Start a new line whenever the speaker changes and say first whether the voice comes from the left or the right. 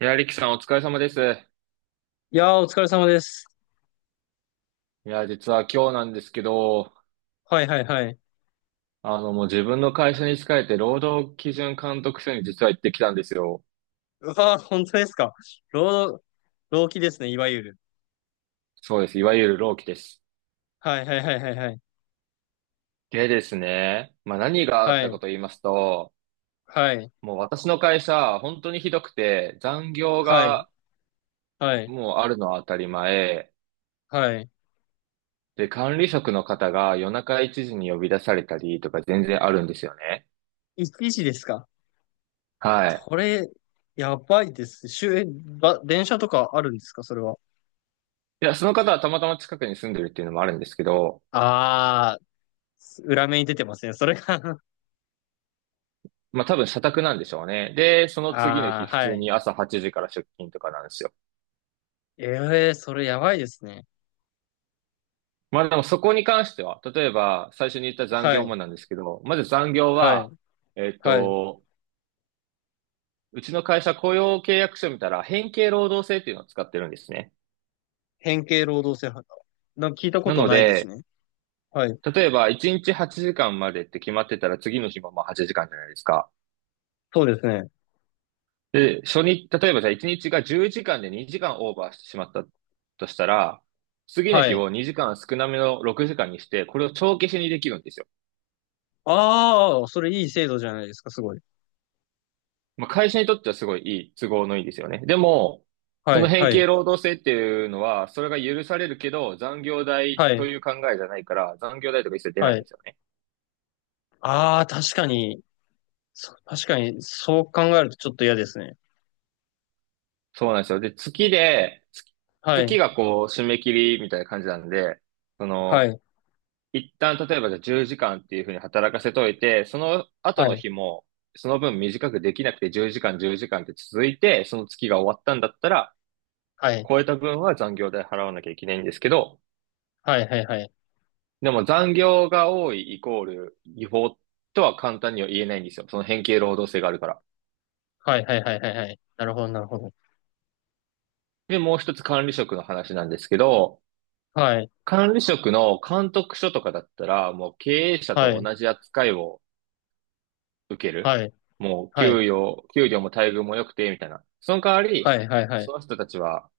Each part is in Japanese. right: いや、リキさんお疲れ様です。
left: いやー、お疲れ様です。
right: いや、実は今日なんですけど、
left: はいはいはい。
right: もう自分の会社に仕えて労働基準監督署に実は行ってきたんですよ。
left: うわー、本当ですか。労働、労基ですね、いわゆる。
right: そうです。いわゆる労基です。
left: はいはいはいはいはい。
right: でですね、まあ何があっ
left: は
right: たか
left: い、
right: と言いますと、
left: はい、
right: もう私の会社、本当にひどくて、残業
left: はい、
right: が
left: はい、
right: もうあるのは当たり前。
left: はい。
right: で、管理職の方が夜中1時に呼び出されたりとか全然あるんですよね。
left: 1時ですか。
right: はい。
left: それ、やばいです。週、えば、電車とかあるんですか、それは。
right: いや、その方はたまたま近くに住んでるっていうのもあるんですけど、
left: あー、裏目に出てますね、それが
right: まあ多分社宅なんでしょうね。で、その次の日
left: あー、
right: 普
left: は
right: 通
left: い。
right: に朝8時から出勤とかなんですよ。
left: えー、それやばいですね。
right: まあでもそこに関しては、例えば最初に言った残
left: は
right: 業も
left: い、
right: なんですけど、まず残業
left: は
right: は、
left: い、
right: えっ
left: はい。
right: と、うちの会社雇用契約書見たら変形労働制っていうのを使ってるんですね。
left: 変形労働制覇。なんか聞いたこ
right: な
left: と
right: の
left: ないです
right: で、
left: ね。はい、
right: 例えば1日8時間までって決まってたら次の日もまあ8時間じゃないですか。
left: そうですね。
right: で、初日、例えばじゃあ1日が10時間で2時間オーバーしてしまったとしたら、次の
left: は
right: 日
left: い。
right: を2時間少なめの6時間にして、これを帳消しにできるんですよ。
left: ああ、それいい制度じゃないですか、すごい。
right: まあ、会社にとってはすごいいい、都合のいいですよね。でも、
left: は
right: その
left: い、
right: 変
left: は
right: 形
left: い、
right: 労働制っていうのは、それが許されるけど、残業代
left: は
right: と
left: い、
right: いう考えじゃないから、残業代とか一切出ない
left: は
right: んで
left: い。
right: すよね。
left: ああ、確かに、そう考えるとちょっと嫌ですね。
right: そうなんですよ。で、
left: は
right: 月
left: い、
right: がこう、締め切りみたいな感じなんで、そ
left: は
right: の、
left: い、
right: 一旦、例えばじゃあ10時間っていうふうに働かせといて、その後
left: は
right: の
left: い、
right: 日も、その分短くできなくて10時間って続いて、その月が終わったんだったら、
left: はい、
right: 超えた分は残業代払わなきゃいけないんですけど、
left: はい、はい、はい、
right: でも残業が多いイコール違法とは簡単には言えないんですよ。その変形労働性があるから。
left: はい、はい、はい、はい、はい。なるほど、なるほど。
right: で、もう一つ管理職の話なんですけど、
left: はい、
right: 管理職の監督署とかだったら、もう経営者
left: は
right: と
left: い、
right: 同じ扱いを受ける。
left: はい、
right: もう、
left: はい、
right: 給料も待遇も良くて、みたいな。その代わ
left: は
right: り、
left: い、はい、は
right: そ
left: い、
right: の人たちは、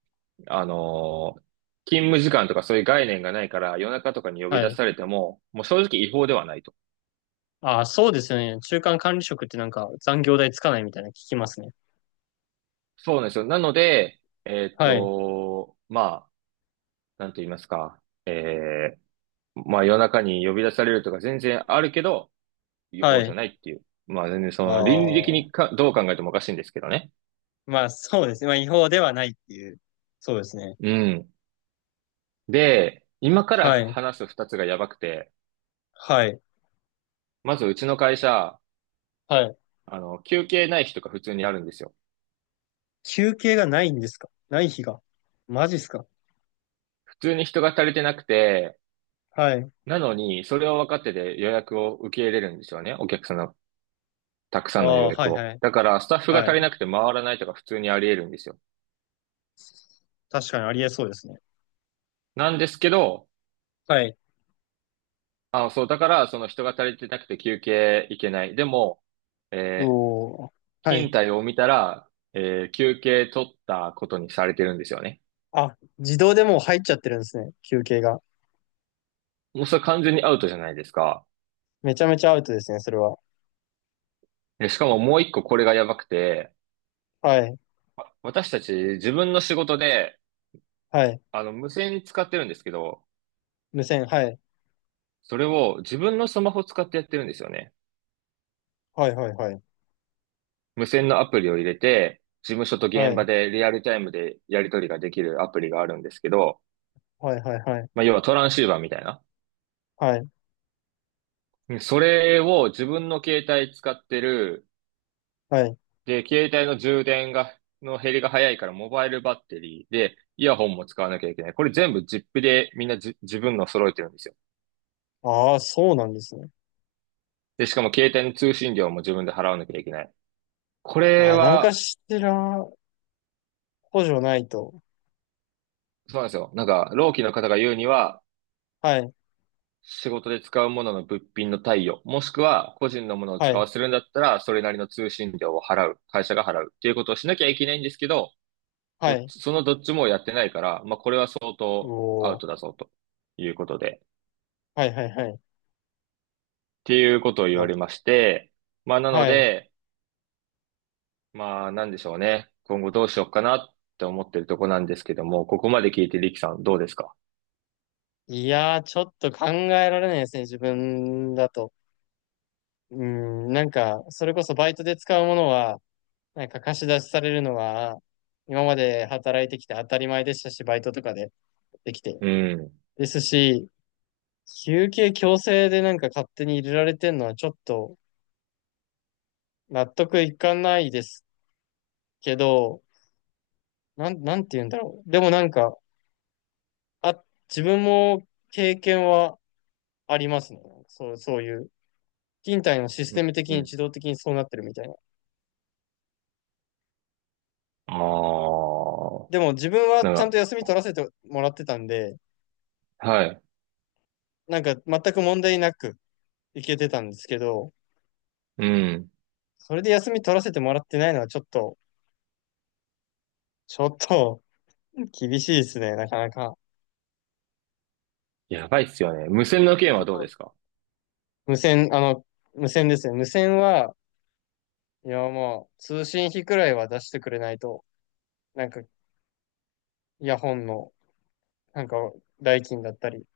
right: あのー勤務時間とかそういう概念がないから、夜中とかに呼び
left: は
right: 出
left: い。
right: されても、もう正直違法ではないと。
left: ああ、そうですよね。中間管理職ってなんか残業代つかないみたいなの聞きますね。
right: そうなんですよ。なので、
left: はい、
right: まあ、なんと言いますか、まあ夜中に呼び出されるとか全然あるけど、違
left: は
right: 法じゃ
left: い。
right: ないっていう。まあ全然その倫理的
left: ああ、
right: にか、どう考えてもおかしいんですけどね。
left: まあそうですね。まあ違法ではないっていう。そうですね。
right: うん。で、今から
left: はい、
right: 話す二つがやばくて、
left: はい、
right: まずうちの会社、
left: はい。
right: 休憩ない日とか普通にあるんですよ。
left: 休憩がないんですか、ない日が。マジっすか？
right: 普通に人が足りてなくて、
left: はい。
right: なのに、それを分かってで予約を受け入れるんですよね。お客さんのたくさ
left: あ
right: んの予
left: あ、は
right: 約
left: い
right: を。
left: はい。
right: だから、スタッフが
left: は
right: 足り
left: い。
right: なくて回らないとか普通にあり得るんですよ。
left: 確かにありえそうですね。
right: なんですけど、
left: はい。
right: あ、そう、だから、その人が足りてなくて休憩いけない。でも、えー
left: おお。は
right: 勤
left: い。
right: 怠を見たら、休憩取ったことにされてるんですよね。
left: あ、自動でもう入っちゃってるんですね。休憩が。
right: もうそれ完全にアウトじゃないですか。
left: めちゃめちゃアウトですね、それは。
right: でしかももう一個これがやばくて、
left: はい。
right: 私たち自分の仕事で、
left: はい。
right: 無線使ってるんですけど、
left: 無線、はい。
right: それを自分のスマホ使ってやってるんですよね。
left: はいはいはい。
right: 無線のアプリを入れて、事務所と
left: は
right: 現場
left: い。
right: でリアルタイムでやり取りができるアプリがあるんですけど、
left: はいはいはい。
right: まあ、要はトランシーバーみたいな。
left: はい。
right: それを自分の携帯使ってる。
left: はい。
right: で、携帯の減りが早いからモバイルバッテリーで、イヤホンも使わなきゃいけない。これ全部ジップでみんな自分の揃えてるんですよ。
left: ああ、そうなんですね。
right: で、しかも携帯の通信料も自分で払わなきゃいけない。こ
left: あ
right: れ
left: あ、なんか
right: は、
left: しら補助ないと。
right: そうなんですよ。なんか、労基の方が言うには、
left: はい。
right: 仕事で使うものの物品の貸与、もしくは個人のものを
left: は
right: 使
left: い。
right: わせるんだったら、それなりの通信料を払う、会社が払うっていうことをしなきゃいけないんですけど、
left: は
right: どっ
left: い。
right: ち、そのどっちもやってないから、まあ、これは相
left: お
right: 当アウ
left: お。
right: トだぞ、ということで、っ
left: はいはいはい。
right: ていうことを言
left: や
right: わ
left: っ、
right: れまして、まあ、なの
left: はい。
right: で、まあ、なんでしょうね。今後どうしようかなって思ってるとこなんですけども、ここまで聞いてリキさんどうですか？
left: いやー、ちょっと考えられないですね、自分だと。うん、なんか、それこそバイトで使うものは、なんか貸し出しされるのは、今まで働いてきて当たり前でしたし、バイトとかでできて。
right: うん。
left: ですし、休憩強制でなんか勝手に入れられてんのはちょっと納得いかないですけど、なんて言うんだろう。でもなんか、あ、自分も経験はありますね。そう、そういう。勤怠のシス
right: うん。
left: テム的に
right: うん。
left: 自動的にそうなってるみたいな。
right: ああ。
left: でも自分は
right: なん
left: ちゃん
right: か、
left: と休み取らせてもらってたんで、
right: はい。
left: なんか全く問題なく行けてたんですけど、
right: うん。
left: それで休み取らせてもらってないのはちょっと、ちょっと厳しいですね、なかなか。
right: やばいっすよね。無線の件
left: 結
right: はどうで
left: 構、
right: すか？
left: 無線、あの、無線ですね。無線は、いやもう通信費くらいは出してくれないと、なんかイヤホンの、なんか代金だったり、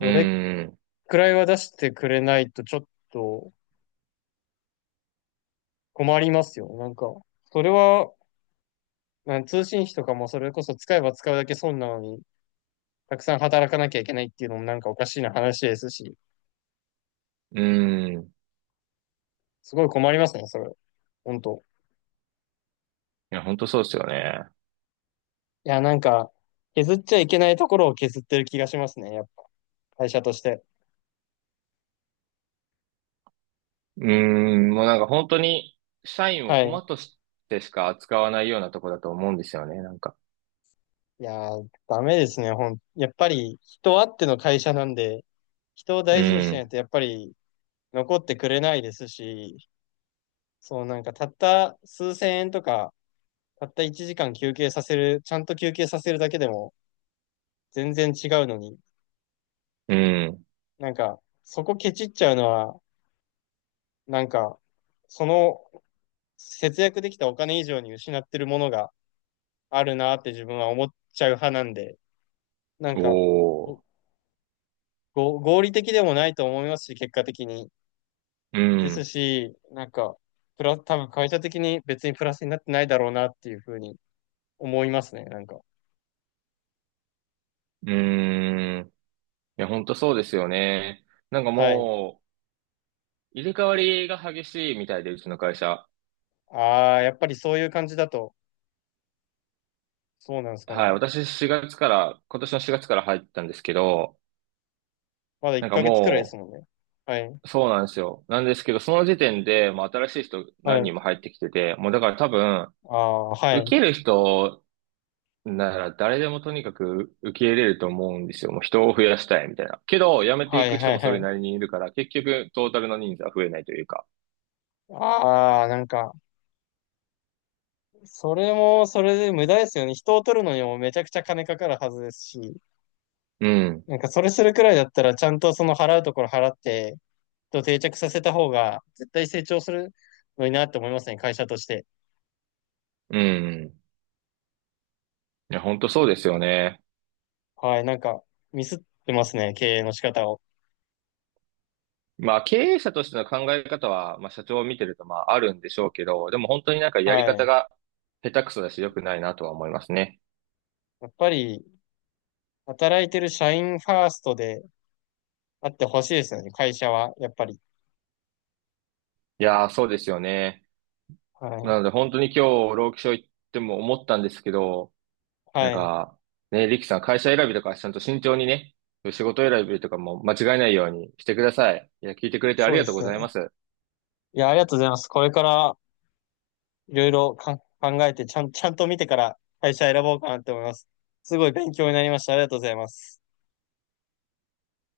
right: う
left: れ
right: ーん。
left: くらいは出してくれないとちょっと困りますよ。なんか、それはなん通信費とかもそれこそ使えば使うだけ損なのに、たくさん働かなきゃいけないっていうのもなんかおかしいな話ですし、
right: うーん。い
left: すごい困りますね、それ。本当。
right: や、本当そうですよね。
left: いや、なんか、削っちゃいけないところを削ってる気がしますね、やっぱ。会社として。
right: うーん。もうなんか本当に、社員を
left: は
right: 駒
left: い。
right: としてしか扱わないようなとこだと思うんですよね、なんか。
left: いやー、ダメですね。やっぱり、人あっての会社なんで、人を
right: う
left: 大事にしない
right: ん。
left: と、やっぱり、残ってくれないですし、そう、なんか、たった数千円とか、たった1時間休憩させる、ちゃんと休憩させるだけでも、全然違うのに、
right: うん。
left: なんか、そこケチっちゃうのは、なんか、その節約できたお金以上に失ってるものがあるなって自分は思っちゃう派なんで、なんか、
right: おー。
left: 合理的でもないと思いますし、結果的に。
right: う
left: です
right: ん。
left: し、なんか、多分会社的に別にプラスになってないだろうなっていうふうに思いますね、なんか。
right: うーん。いや、本当そうですよね。なんか
left: はい。
right: もう、入れ替わりが激しいみたいで、うちの会社。
left: ああ、やっぱりそういう感じだと、そうなんですか
right: はい。
left: ね。
right: 私4月から、今年の4月から入ったんですけど、
left: まだ1
right: なんか
left: ヶ月くらいです
right: も
left: もん
right: う、
left: ね。はい。
right: そうなんですよ。なんですけど、その時点で、まあ、新しい人
left: は
right: 何
left: い。
right: 人も入ってきてて、もうだから多分、
left: ああ、は
right: 受
left: い。
right: ける人なら誰でもとにかく受け入れると思うんですよ。もう人を増やしたいみたいな。けど、辞めて
left: は
right: い
left: い、
right: く人
left: はい、
right: もそ
left: は
right: れ
left: い。
right: なりにいるから、結局、トータルの人数は増えないというか。
left: ああ、なんか、それも、それで無駄ですよね。人を取るのにもめちゃくちゃ金かかるはずですし、
right: うん。
left: なんかそれするくらいだったら、ちゃんとその払うところ払って、と定着させた方が、絶対成長するのになって思いますね、会社として。
right: うん。いや、本当そうですよね。
left: はい、なんか、ミスってますね、経営の仕方を。
right: まあ、経営者としての考え方は、まあ、社長を見てると、まあ、あるんでしょうけど、でも本当になんか
left: は
right: やり方
left: い。
right: が下手くそだし、良くないなとは思いますね。
left: やっぱり、働いてる社員ファーストであってほしいですよね、会社は、やっぱり。
right: いやー、そうですよね。
left: は
right: な
left: い。
right: ので本当に今日、労基署行っても思ったんですけど、なん
left: はい。
right: か、ね、リキさん会社選びとかちゃんと慎重にね、仕事選びとかも間違えないようにしてください。いや、聞いてくれてあ
left: そ
right: り
left: う
right: が
left: で
right: とう
left: す
right: ございま
left: ね。
right: す。
left: いや、ありがとうございます。これから、いろいろか考えて、ちゃんと見てから会社選ぼうかなって思います。すごい勉強になりました。ありがとうございます。